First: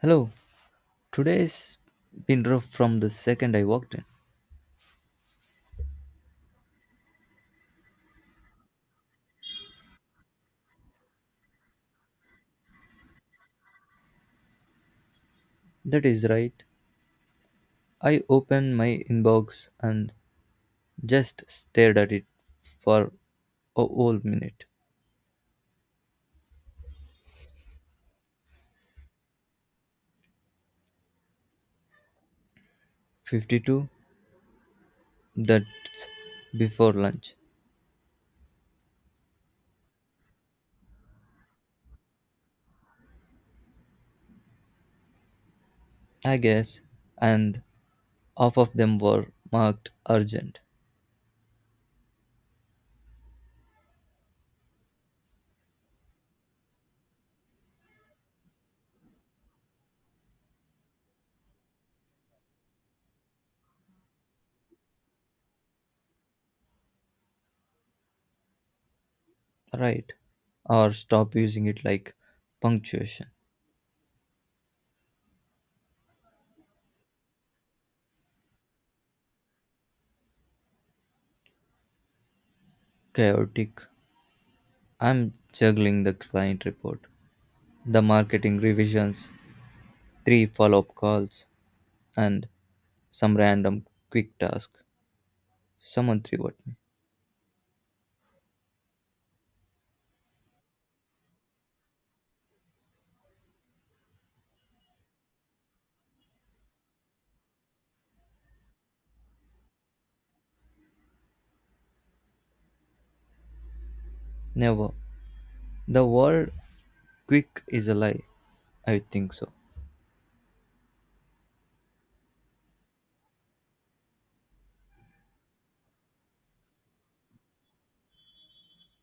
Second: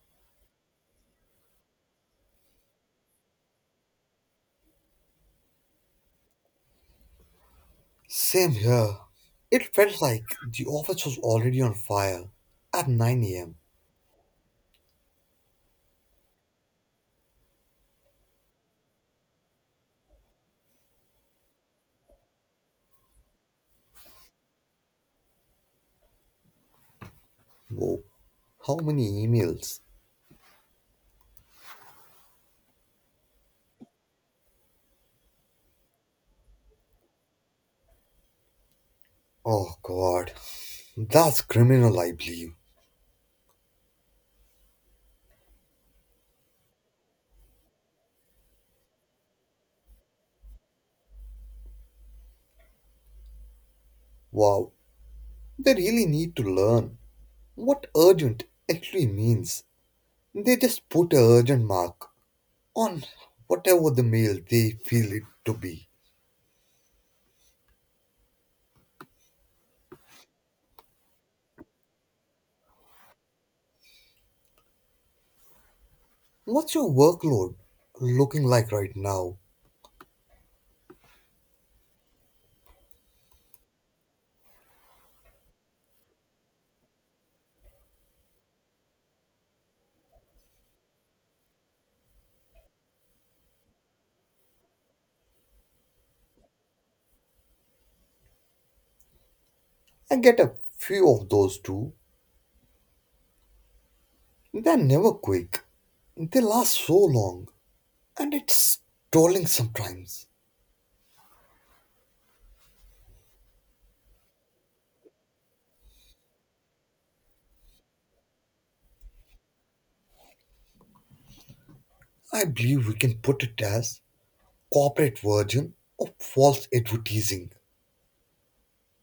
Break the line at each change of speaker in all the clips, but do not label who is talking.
Hello, today's been rough from the second I walked in.
Same here. It felt like the office was already on fire at 9 a.m.
That is right. I opened my inbox and just stared at it for a whole minute.
Whoa, how many emails?
52? That's before lunch,
Oh god, that's criminal, I believe.
I guess. And half of them were marked urgent.
Wow, they really need to learn what urgent actually means. They just put a urgent mark on whatever the mail they feel it to be.
Right. Or stop using it like punctuation.
What's your workload looking like right now?
Chaotic. I'm juggling the client report, the marketing revisions, three follow up calls, and some random quick task someone threw at me.
I get a few of those too. They're never quick. They last so long. And it's trolling sometimes.
Never. The word quick is a lie. I think so.
I believe we can put it as corporate version of false advertising.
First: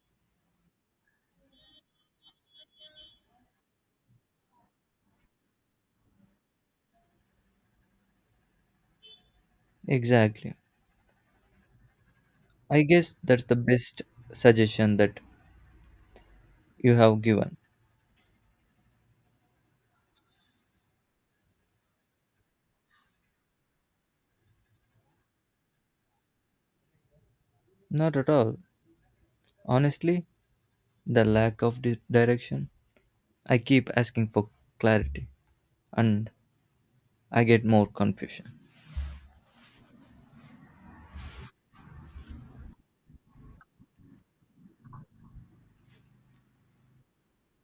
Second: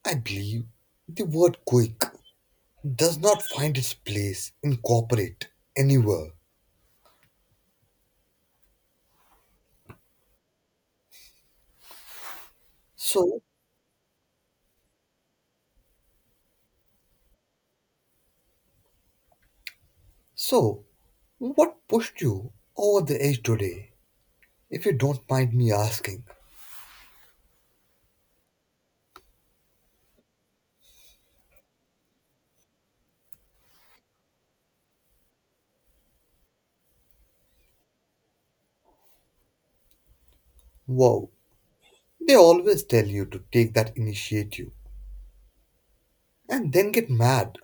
I believe the word quick does not find its place in corporate anywhere.
Exactly. I guess
So,
that's the best suggestion that you have given.
so, what pushed you over the edge today? If you don't mind me asking.
Not at all. Honestly, the lack of direction. I keep asking for clarity and I get more confusion.
Wow, they always tell you to take that initiative and then get mad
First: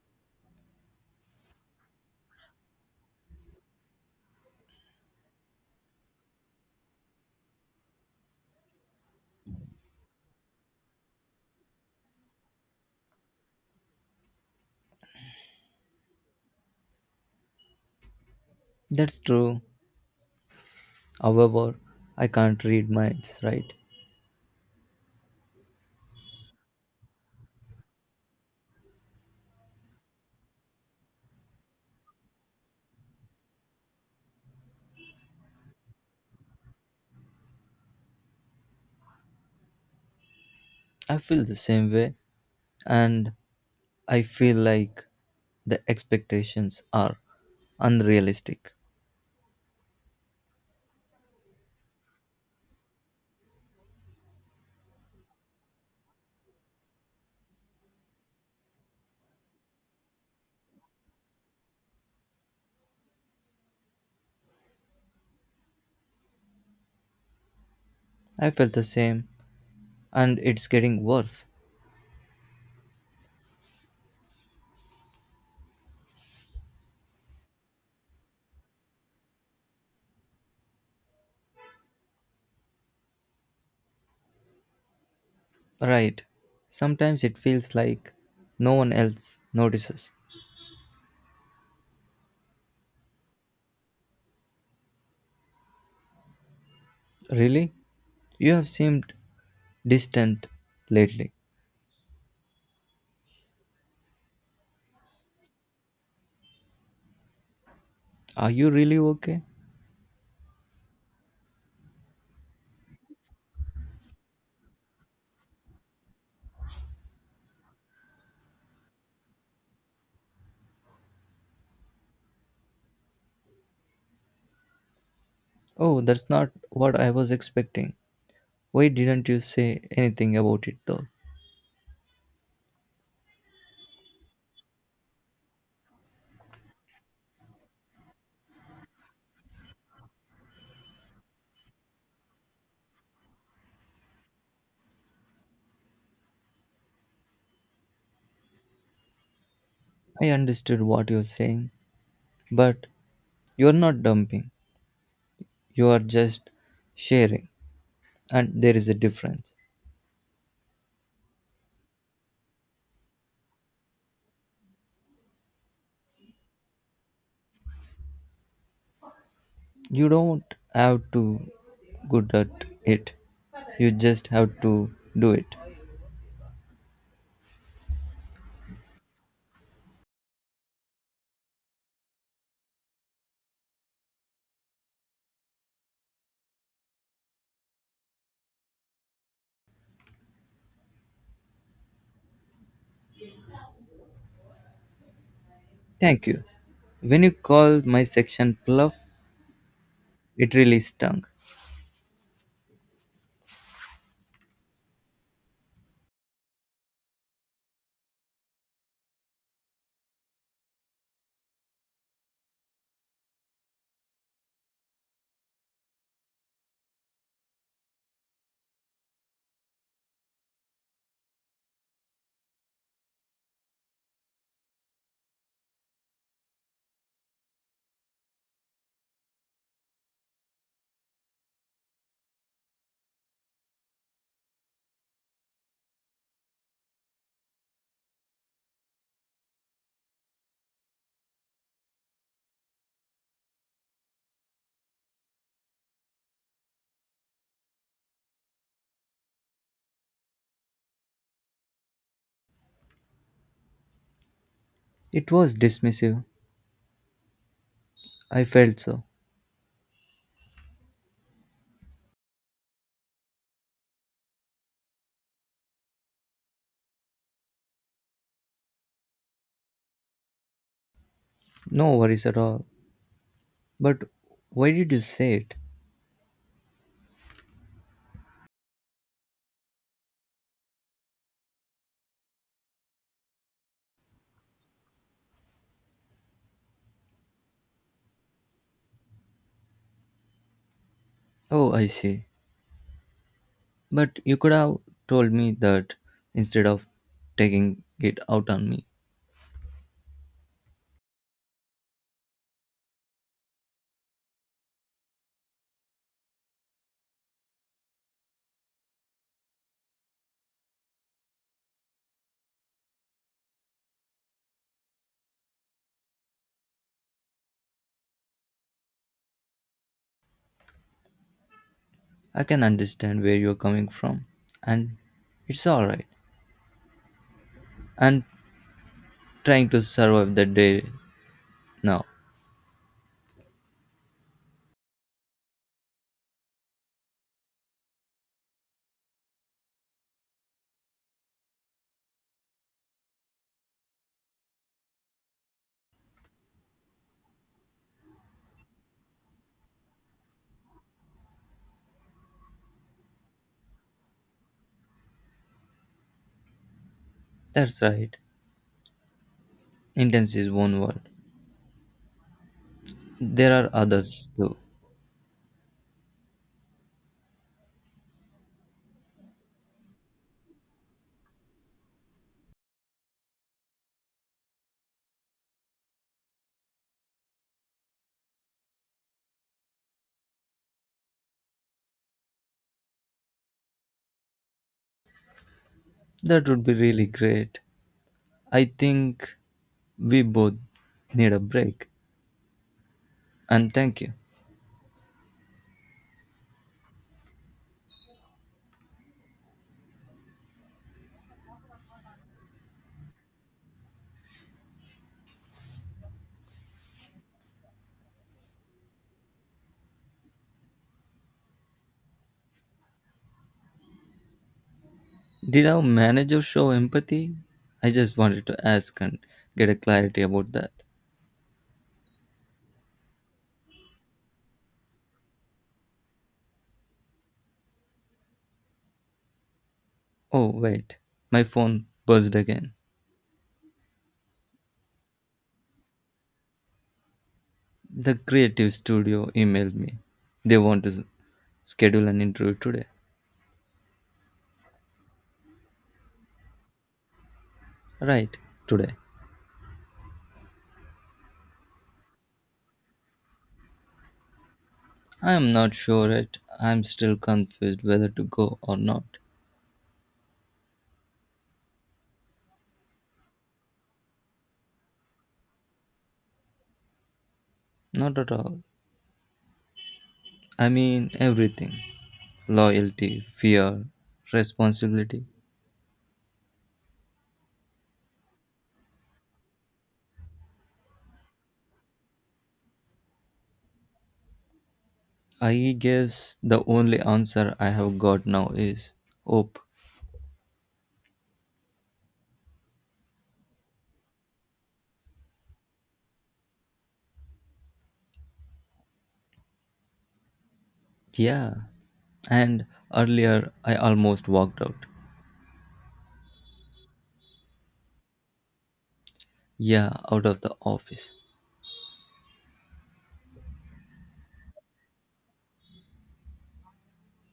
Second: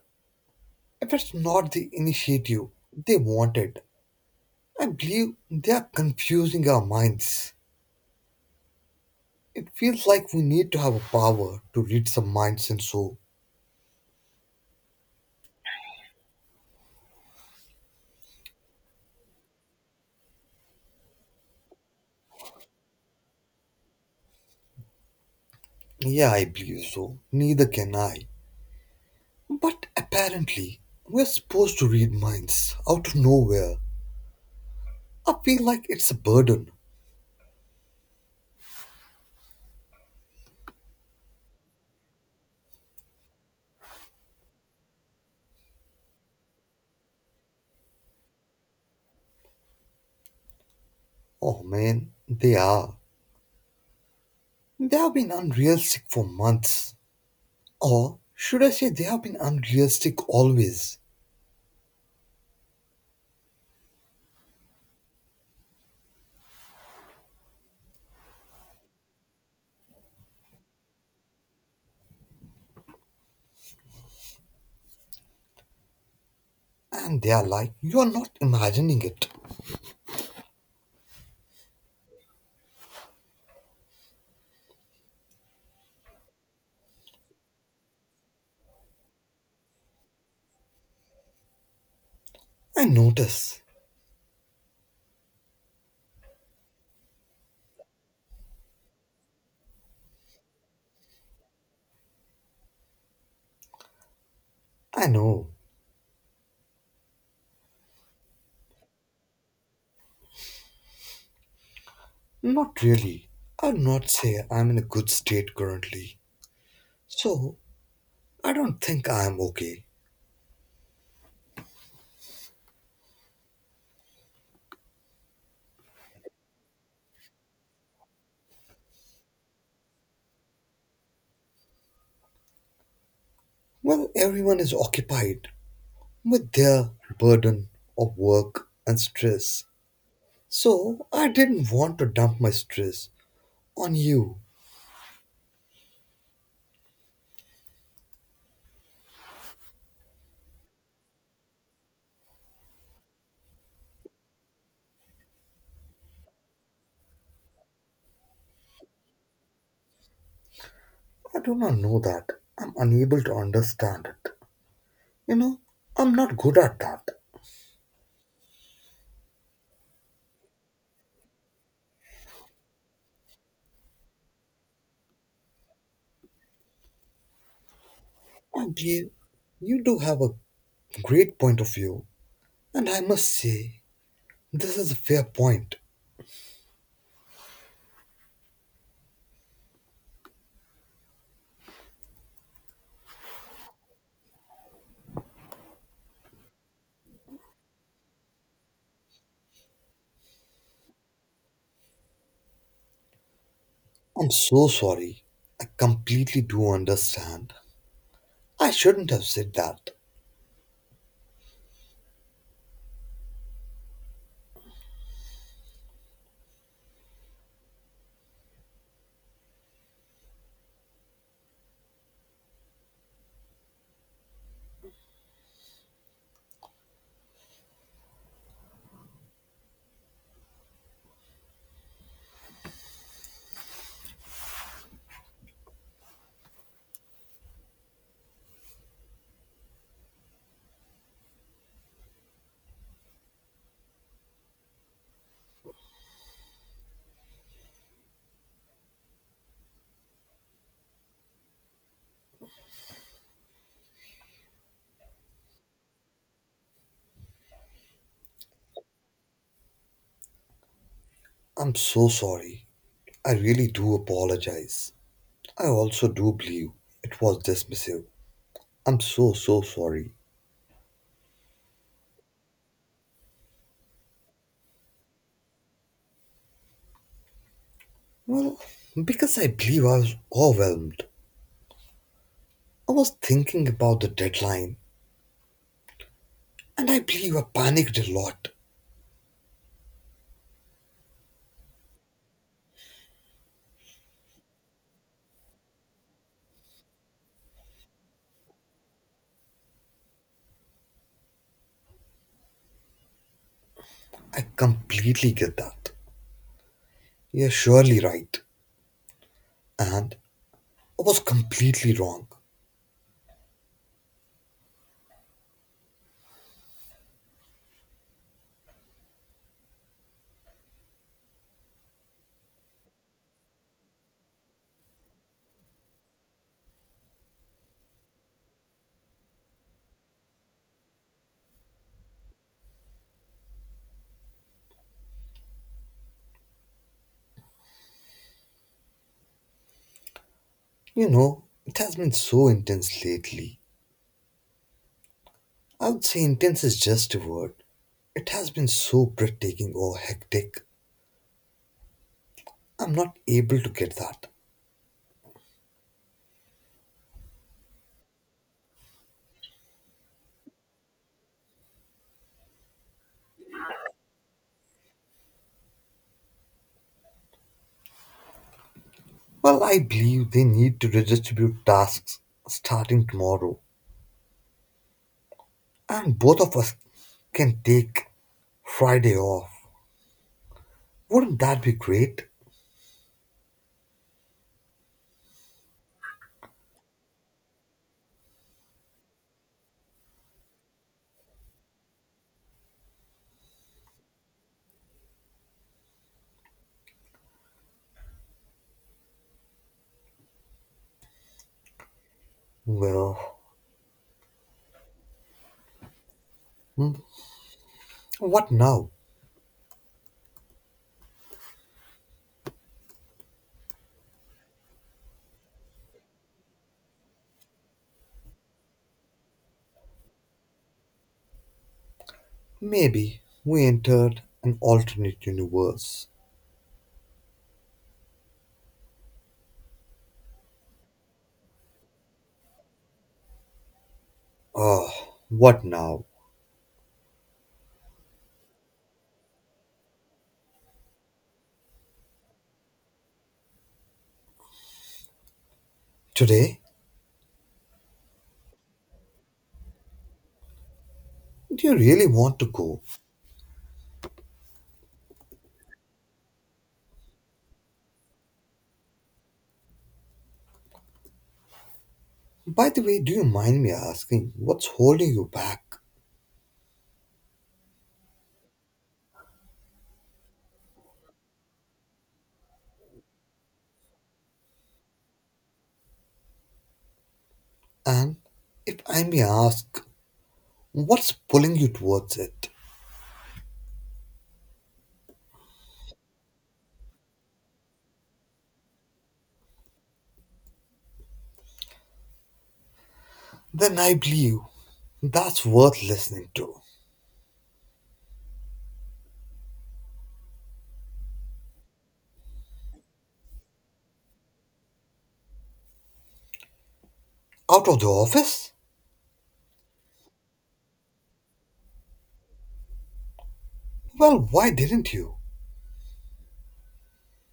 if it's not the initiative they wanted. I believe they are confusing our minds. It feels like we need to have a power to read some minds and so.
That's true. However, I can't read minds, right?
Yeah, I believe so. Neither can I. But apparently, we're supposed to read minds out of nowhere. I feel like it's a burden.
I feel the same way and I feel like the expectations are unrealistic.
Oh man, they are. They have been unrealistic for months. Or should I say, they have been unrealistic always.
I felt the same, and it's getting worse.
And they are like, you are not imagining it.
Right. Sometimes it feels like no one else notices.
I notice.
Really? You have seemed distant lately.
I know.
Are you really okay?
Not really. I'd not say I'm in a good state currently. So, I don't think I'm okay.
Oh, that's not what I was expecting. Why didn't you say anything about it though?
Well, everyone is occupied with their burden of work and stress. So, I didn't want to dump my stress on you.
I understood what you're saying, but you're not dumping. You are just sharing. And there is a difference.
I do not know that. I'm unable to understand it. You know, I'm not good at that.
You don't have to good at it, you just have to do it.
And you do have a great point of view. And I must say, this is a fair point.
Thank you. When you called my section bluff, it really stung.
I'm so sorry. I completely do understand. I shouldn't have said that.
It was dismissive, I felt so.
I'm so sorry. I really do apologize. I also do believe it was dismissive. I'm so, so sorry.
No worries at all, but why did you say it?
Well, because I believe I was overwhelmed. I was thinking about the deadline, and I believe I panicked a lot.
Oh, I see, but you could have told me that instead of taking it out on me.
I completely get that. You're surely right. And I was completely wrong.
I can understand where you're coming from, and it's all right, and trying to survive the day now.
You know, it has been so intense lately. I would say intense is just a word. It has been so breathtaking or hectic. I'm not able to get that.
That's right. Intense is one word. There are others too.
Well, I believe they need to redistribute tasks starting tomorrow, and both of us can take Friday off. Wouldn't that be great?
That would be really great. I think we both need a break. And thank you.
Well, what now?
Did our manager show empathy? I just wanted to ask and get a clarity about that.
Maybe we entered an alternate universe.
Oh, wait. My phone buzzed again.
Oh, what now?
The creative studio emailed me. They want to schedule an interview today.
Today?
Right, today.
Do you really want to go?
I am not sure yet. I am still confused whether to go or not.
By the way, do you mind me asking what's holding you back?
Not at all. I mean, everything loyalty, fear, responsibility.
And if I may ask, what's pulling you towards it?
I guess the only answer I have got now is hope.
Then I believe that's worth listening to.
Yeah. And earlier, I almost walked out.
Out of the office?
Yeah, out of the office.
Well, why didn't you?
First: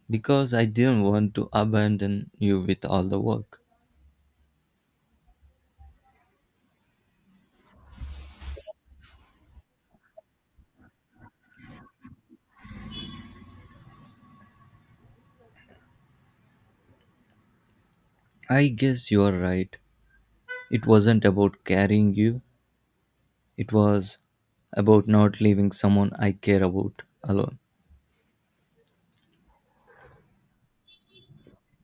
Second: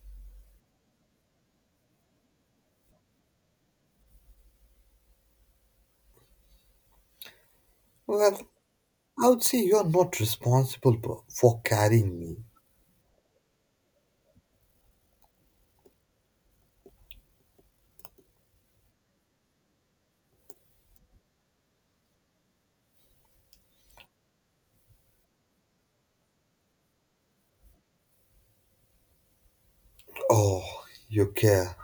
Because I didn't want to abandon you with all the work.
Well, I would say you're not responsible for carrying me.
I guess you are right. It wasn't about carrying you, it was about not leaving someone I care about alone.
Oh, you care.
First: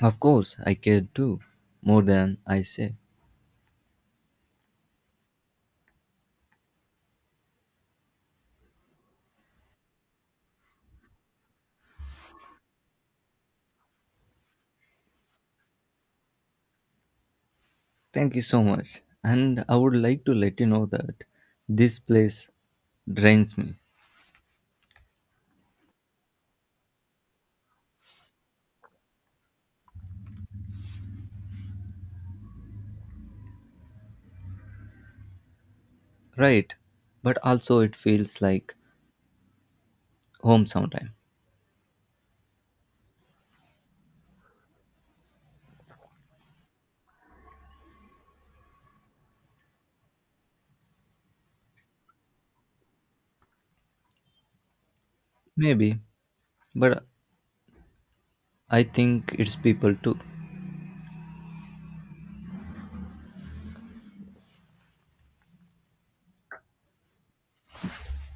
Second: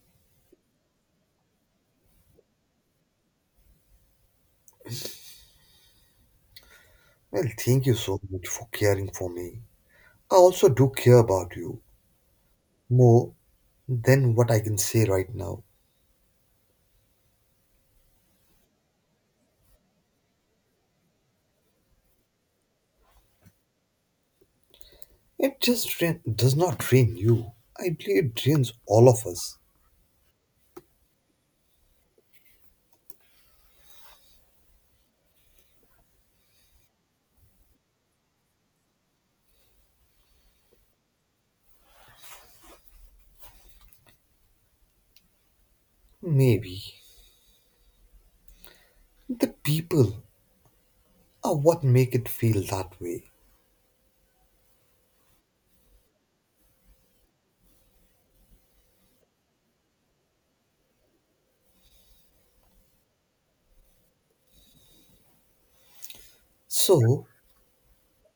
Of course, I care too, more than I say.
Well, thank you so much for caring for me. I also do care about you more than what I can say right now.
Thank you so much. And I would like to let you know that this place drains me.
It just drain, does not drain you. I believe it drains all of us.
Right, but also it feels like home sometime.
Maybe. The people are what make it feel that way.
Maybe, but I think it's people too.
So,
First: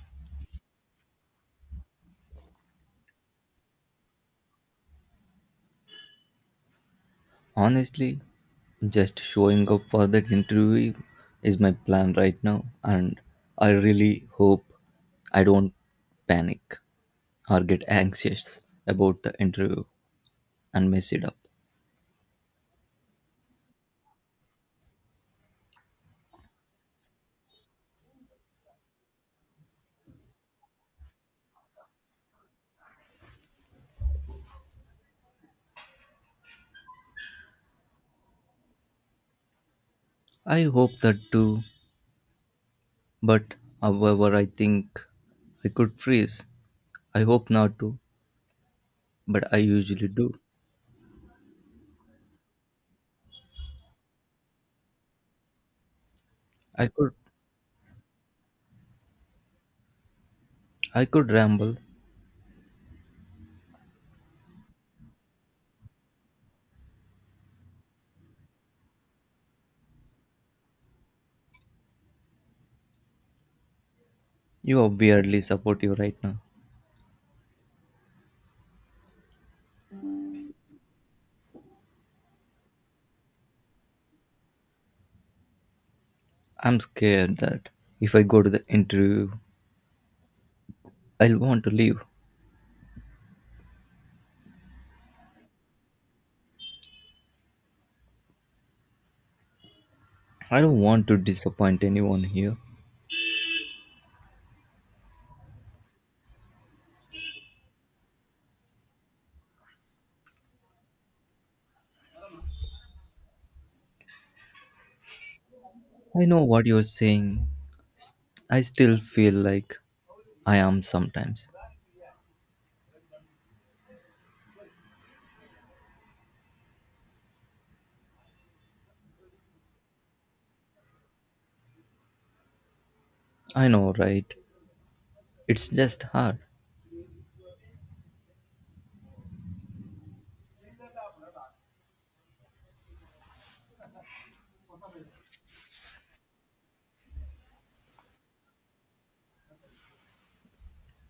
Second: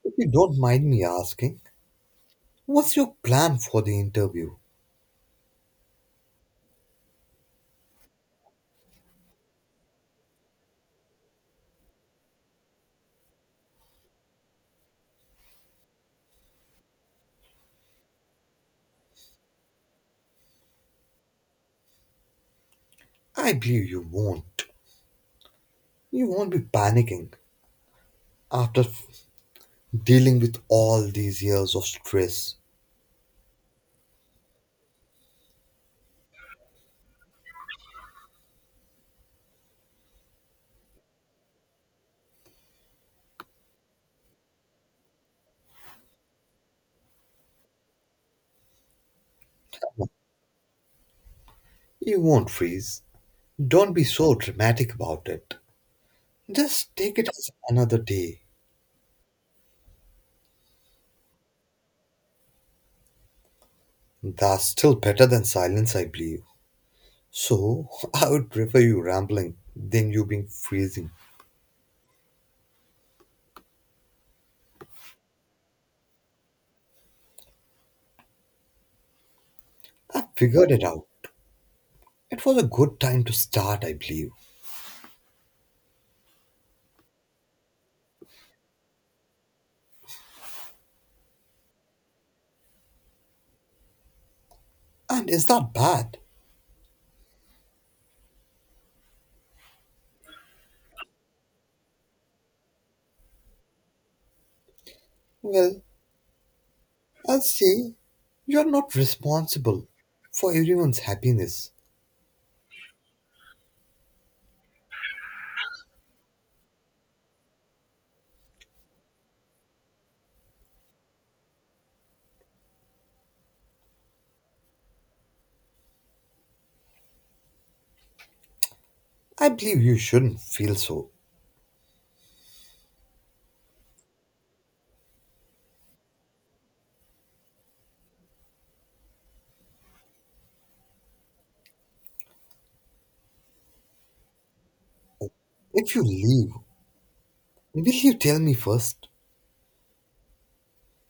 if you don't mind me asking, what's your plan for the interview?
Honestly, just showing up for that interview is my plan right now, and I really hope I don't panic or get anxious about the interview and mess it up.
I believe you won't. You won't be panicking after dealing with all these years of stress.
I hope that too, but however, I think I could freeze. I hope not to, but I usually do.
You won't freeze. Don't be so dramatic about it.
I
Just
could
take it as another day.
I could ramble.
That's still better than silence, I believe. So I would prefer you rambling than you being freezing.
You are weirdly supportive right now.
I figured it out. It was a good time to start, I believe.
I'm scared that if I go to the interview, I'll want to leave.
And is that bad?
I don't want to disappoint anyone here.
Well, I'll say you're not responsible for everyone's happiness.
I know what you're saying. S- I still feel like I am sometimes.
I believe you shouldn't feel so.
I know, right? It's just hard.
If you leave, will you tell me first?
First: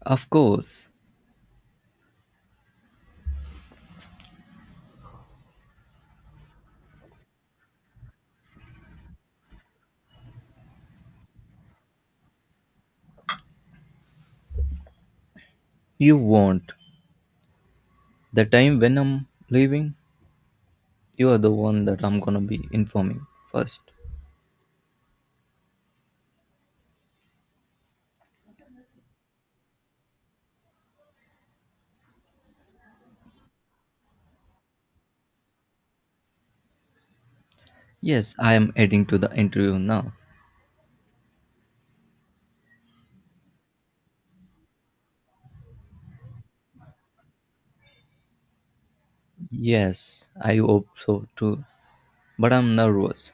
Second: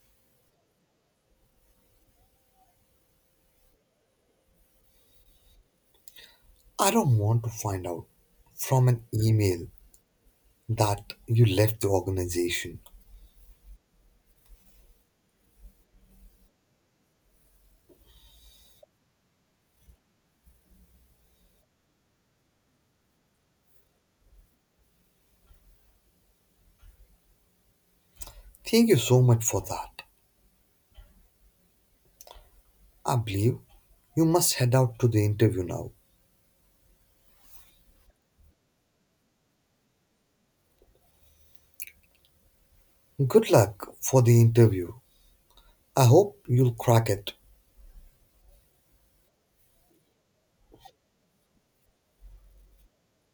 Of course,
I don't want to find out from an email that you left the organization.
you won't. The time when I'm leaving, you are the one that I'm gonna be informing first.
Thank you so much for that. I believe you must head out to the interview now.
Yes, I am heading to the interview now.
Good luck for the interview. I hope you'll crack it.
Yes, I hope so too. But I'm nervous.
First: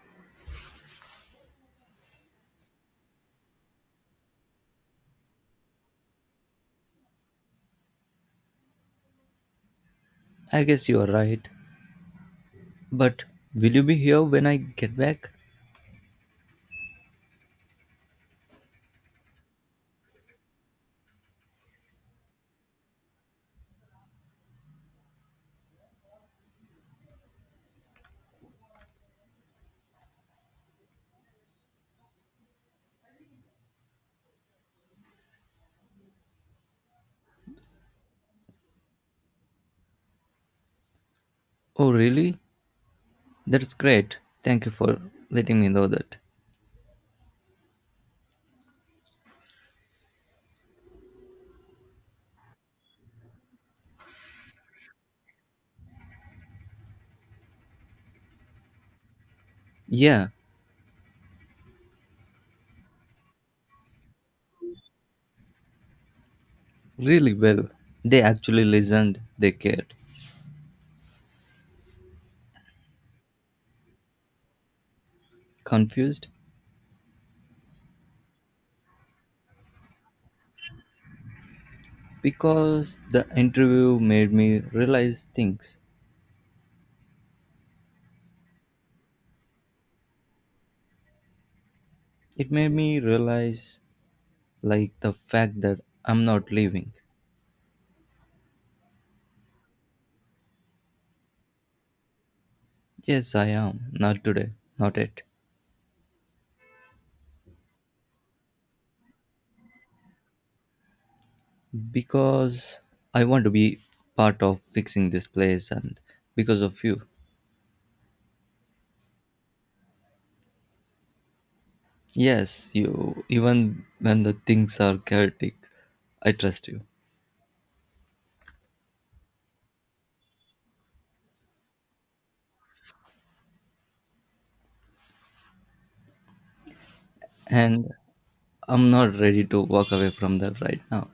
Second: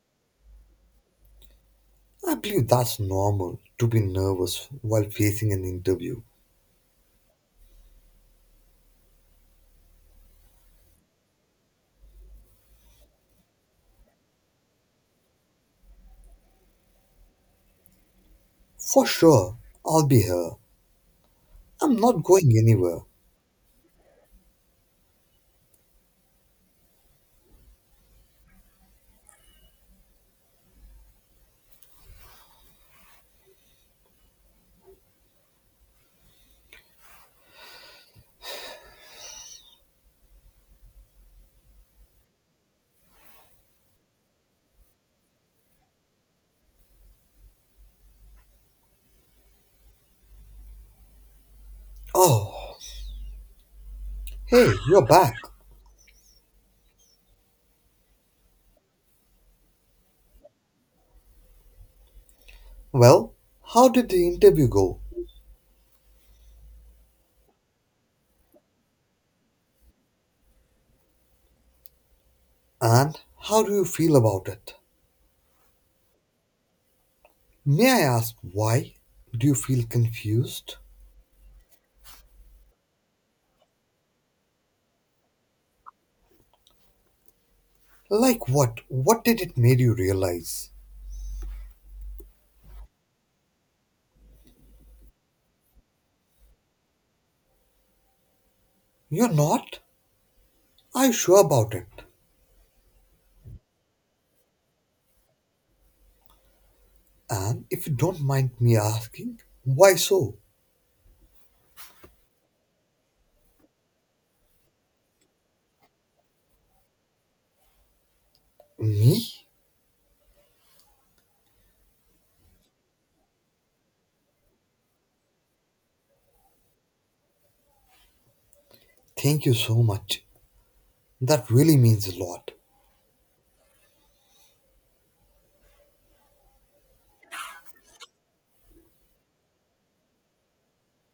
I believe that's normal to be nervous while facing an interview.
I guess you are right. But will you be here when I get back?
For sure, I'll be here. I'm not going anywhere.
Oh, really? That's great. Thank you for letting me know that.
Oh, hey, you're back.
Yeah,
Well, how did the interview go?
really well. They actually listened, they cared.
And how do you feel about it?
Confused?
May I ask why? Do you feel confused?
Because the interview made me realize things.
Like what? What did it make you realize?
It made me realize, like, the fact that I'm not leaving.
You're not? Are you sure about it?
Yes, I am. Not today. Not yet.
And if you don't mind me asking, why so?
Because I want to be part of fixing this place and because of you.
Me?
Yes, you. Even when the things are chaotic, I trust you.
Thank you so much. That really means a lot.
And I'm not ready to walk away from that right now.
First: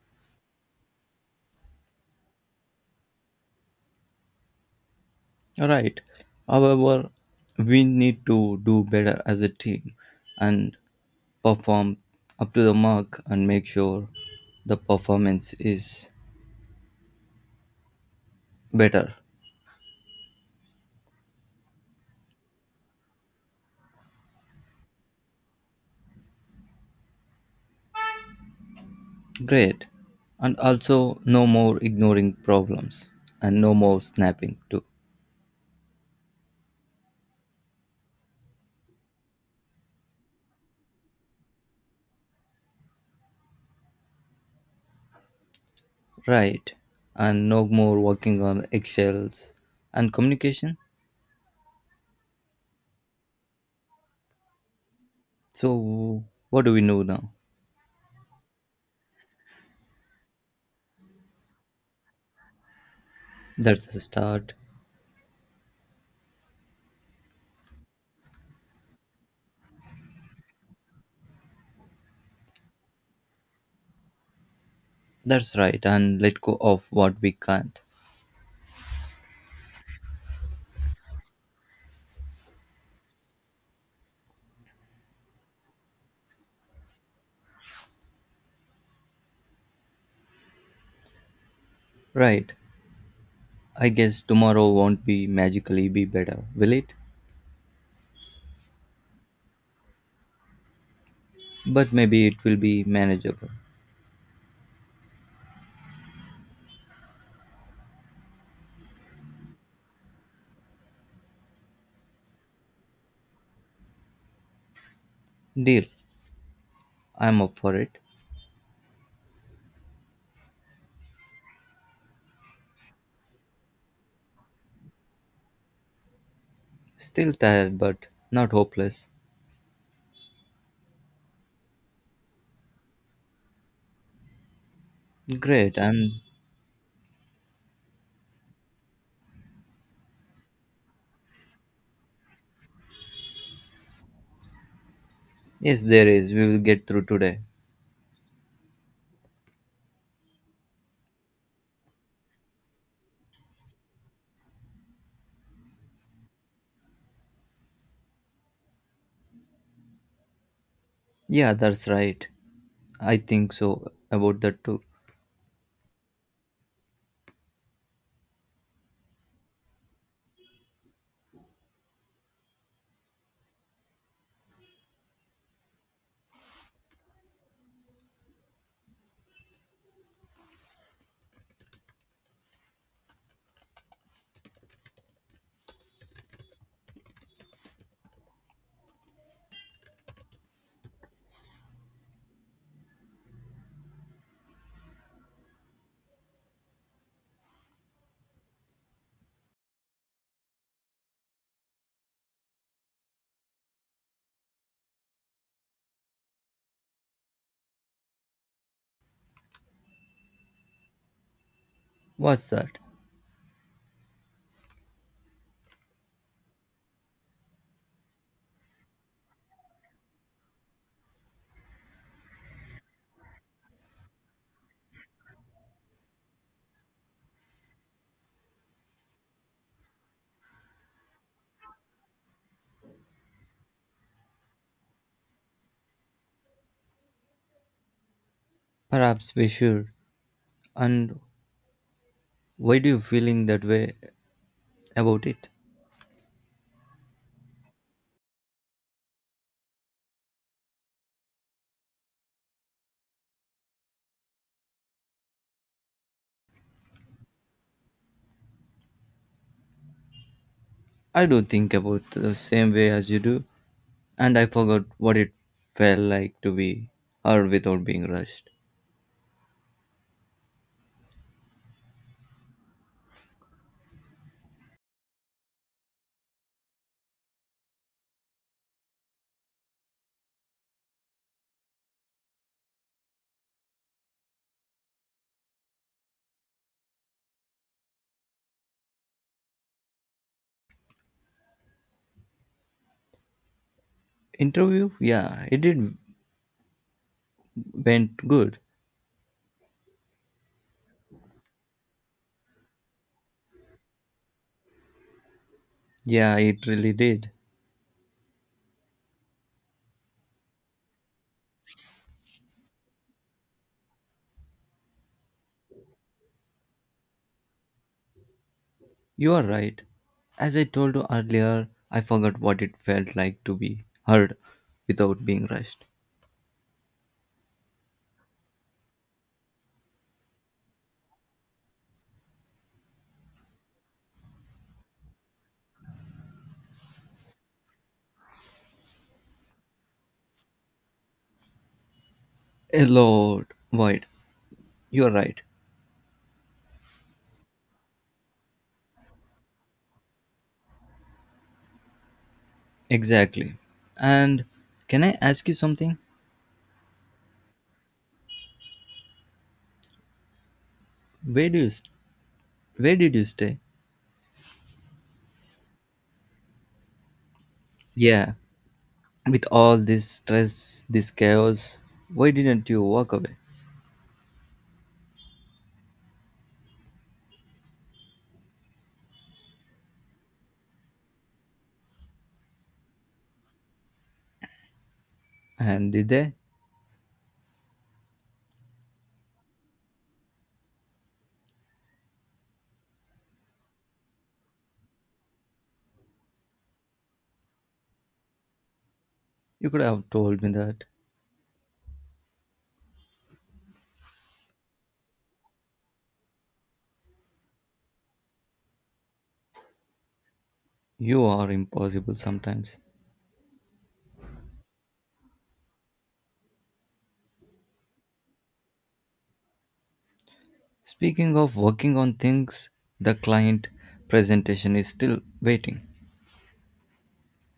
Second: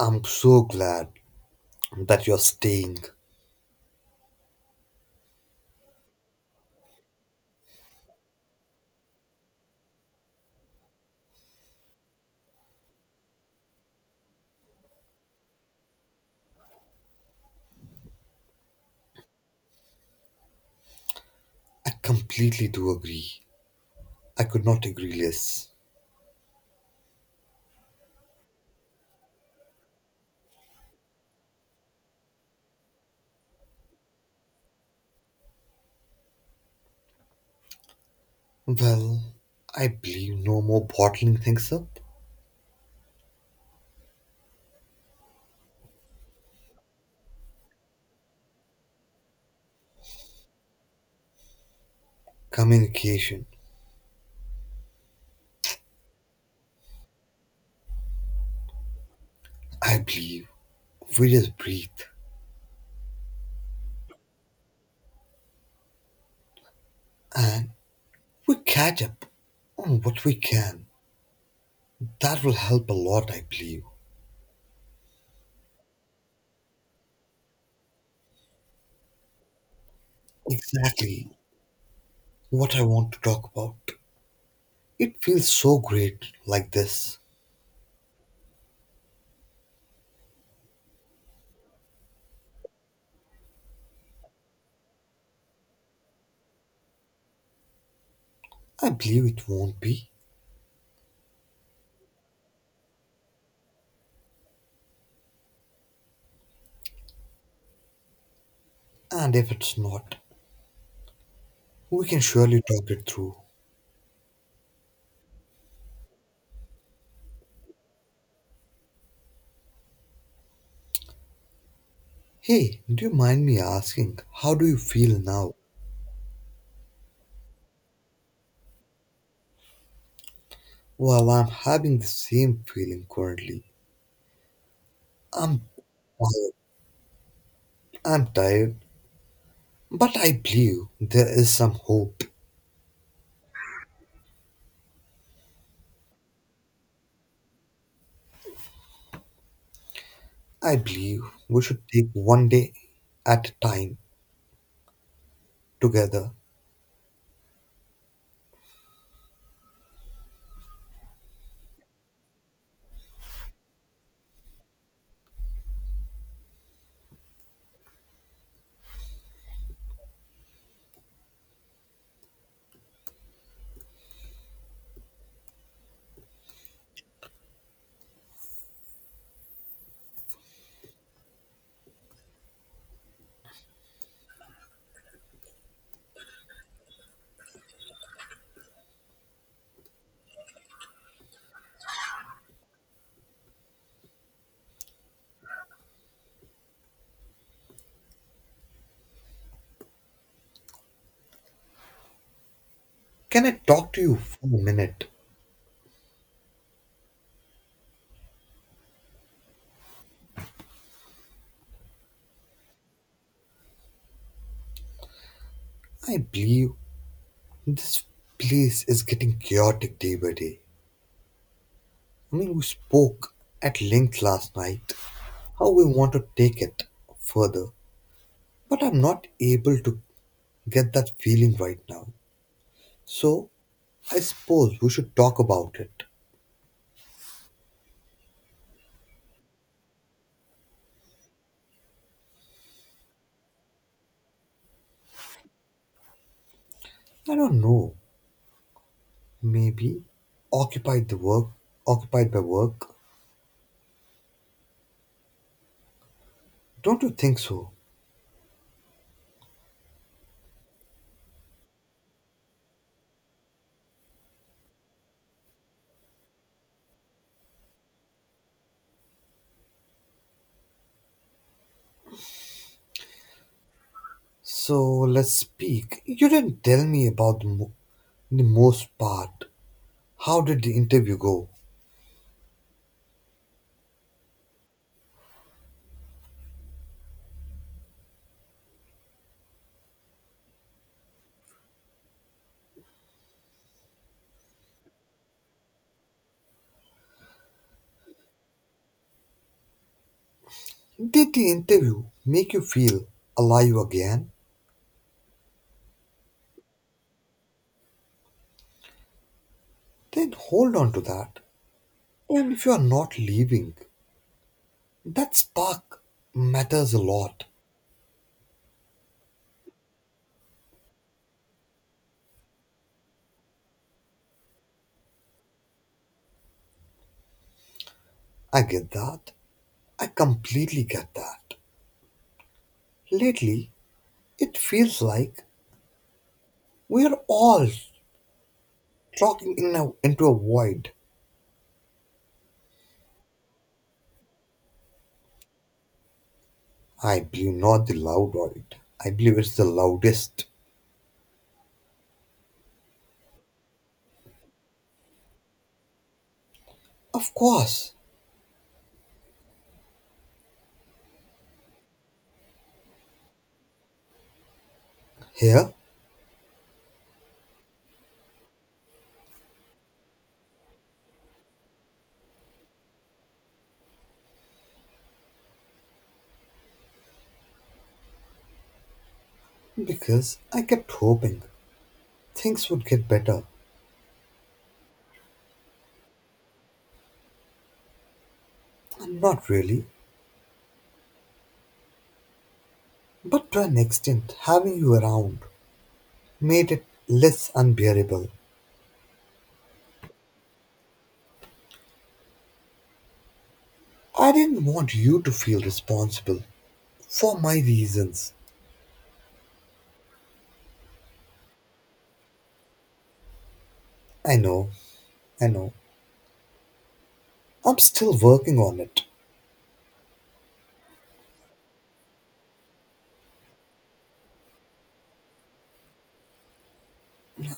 I'm so glad that you're staying.
All right. However, we need to do better as a team and perform up to the mark and make sure the performance is better.
I completely do agree. I could not agree less.
Great. And also, no more ignoring problems and no more snapping too.
Well, I believe no more bottling things up.
Right. And no more working on eggshells and communication.
Communication.
So, what do we know now?
I believe we just breathe
That's a start.
and we catch up on what we can. That will help a lot, I believe.
That's right, and let go of what we can't.
Exactly what I want to talk about. It feels so great like this.
Right, I guess tomorrow won't be magically be better, will it?
I believe it won't be.
But maybe it will be manageable.
And if it's not, we can surely talk it through.
Deal, I'm up for it.
Hey, do you mind me asking, how do you feel now?
Still tired, but not hopeless.
Well, I'm having the same feeling currently. I'm
Great, and
tired. I'm tired. But I believe there is some hope.
yes, there is. We will get through today.
I believe we should take one day at a time together.
Yeah, that's right. I think so about that too.
Can I talk to you for a minute?
What's that?
I believe this place is getting chaotic day by day. I mean, we spoke at length last night how we want to take it further, but I'm not able to get that feeling right now. So, I suppose we should talk about it.
Perhaps we should. And why do you feeling that way about it?
I don't know, maybe occupied the work, occupied by work. Don't you think so?
I don't think about the same way as you do. And I forgot what it felt like to be heard without being rushed.
So, let's speak. You didn't tell me about the, the most part. How did the interview go?
Interview? Yeah, it did went good.
Did the interview make you feel alive again?
Yeah, it really did.
Then hold on to that. And if you are not leaving, that spark matters a lot.
You are right. As I told you earlier, I forgot what it felt like to be heard without being rushed.
I get that. I completely get that. Lately, it feels like we are all talking in into a void.
A lot, void. You are right.
I believe not the loud void. I believe it's the loudest.
Exactly. And can I ask you something?
Of course,
Where do you, s- where did you stay?
here,
Yeah. With all this stress, this chaos, why didn't you walk away?
because I kept hoping things would get better.
And did they?
And not really, but to an extent, having you around made it less unbearable.
You could have told me that.
I didn't want you to feel responsible for my reasons.
You are impossible sometimes.
I know, I know. I'm still working on it.
Speaking of working on things, the client presentation is still waiting.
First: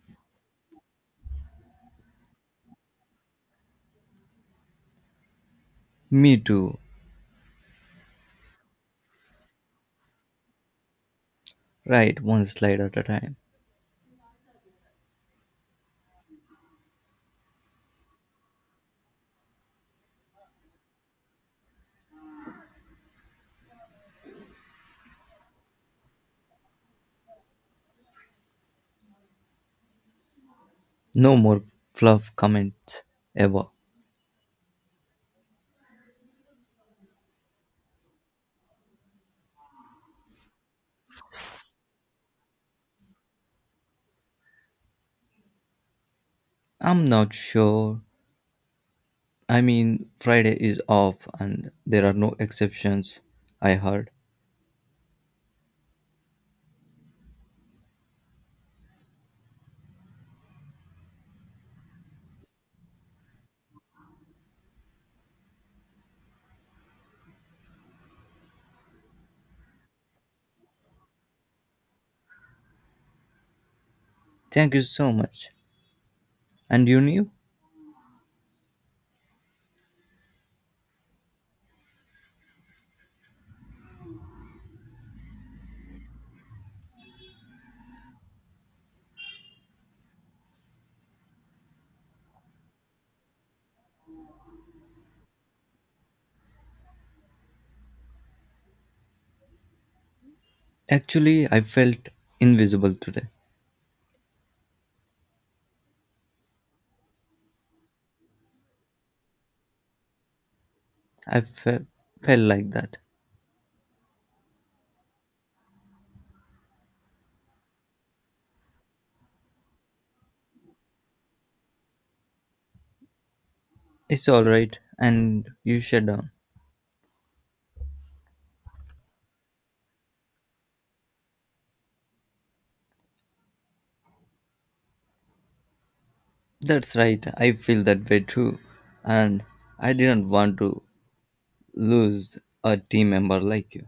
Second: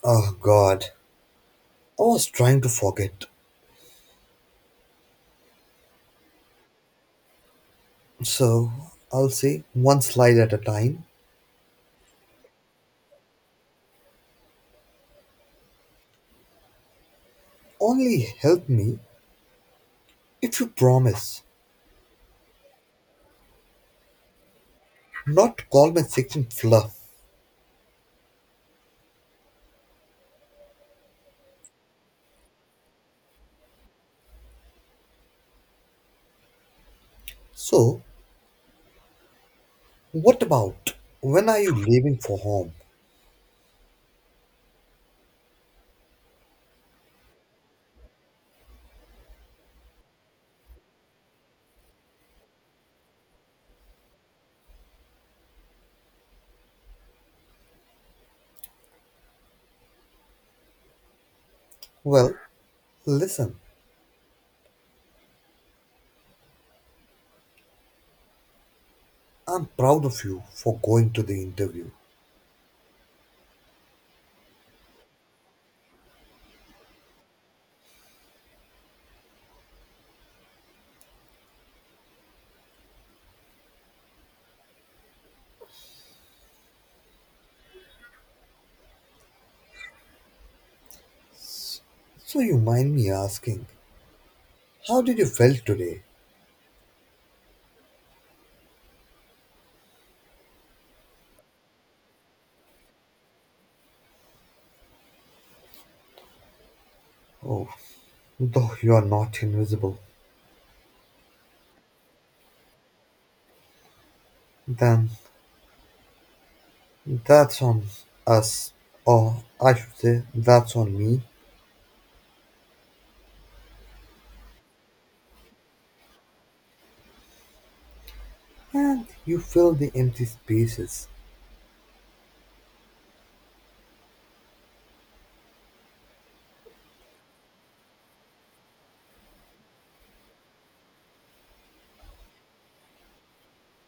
Oh god, I was trying to forget.
Me too.
So, I'll say one slide at a time.
Right, one slide at a time.
Only help me if you promise not to call my section fluff.
No more fluff comments ever.
So, what about when are you leaving for home?
I'm not sure. I mean, Friday is off and there are no exceptions, I heard.
Well, listen, I'm proud of you for going to the interview.
Thank you so much. And you knew?
So, you mind me asking, how did you feel today?
Actually, I felt invisible today.
Oh, though you're not invisible,
I felt like that.
then that's on us, or I should say, that's on me.
It's all right, and you shut down.
And you fill the empty spaces.
That's right, I feel that way too. And I didn't want to lose a team member like you.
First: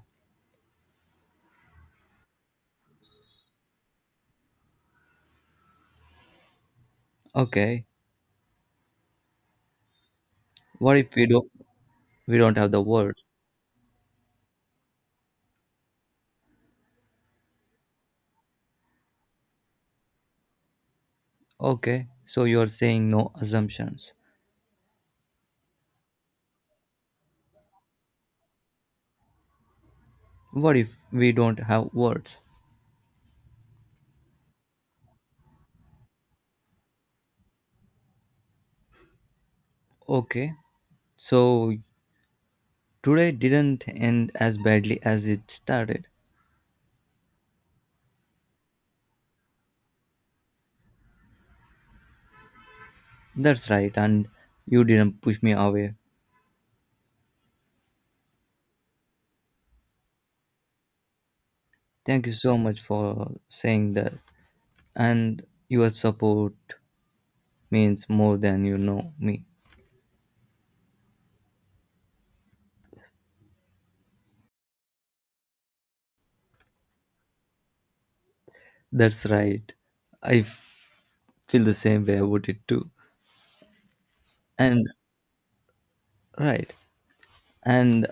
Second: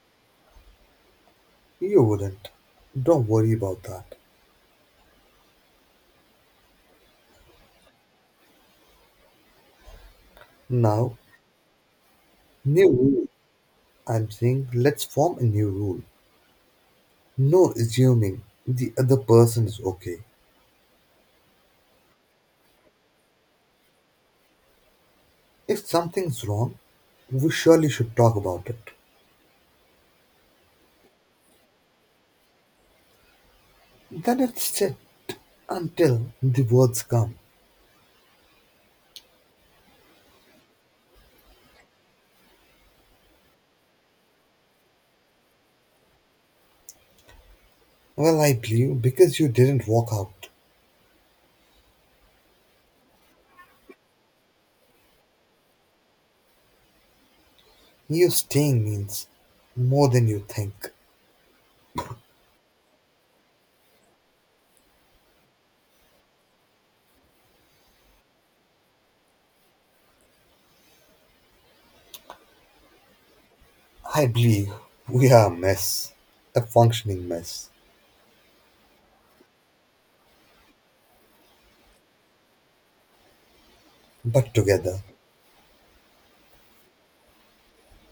You wouldn't. Don't worry about that.
Okay, what if
Now,
we don't have the
new rule.
words?
I'm saying let's form a new rule. No assuming the other person is okay.
Okay, so you're saying no assumptions.
If something's wrong, we surely should talk about it.
What if we don't have words?
Then it's sit until the words come.
Okay, so today didn't end as badly as it started.
Well, I believe because you didn't walk out.
That's right, and you didn't push me away.
You staying means more than you think.
Thank you so much for saying that. And your support means more than you know me.
I believe we are a mess, a functioning mess,
That's right, I feel the same way about it too.
but
And
together.
right, and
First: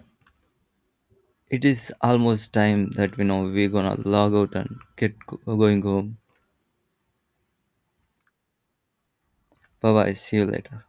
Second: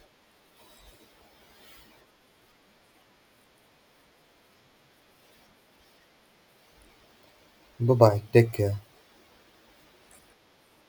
it is almost time that we know we're gonna log out and get going home.
Bye bye, take care.
Bye bye, see you later.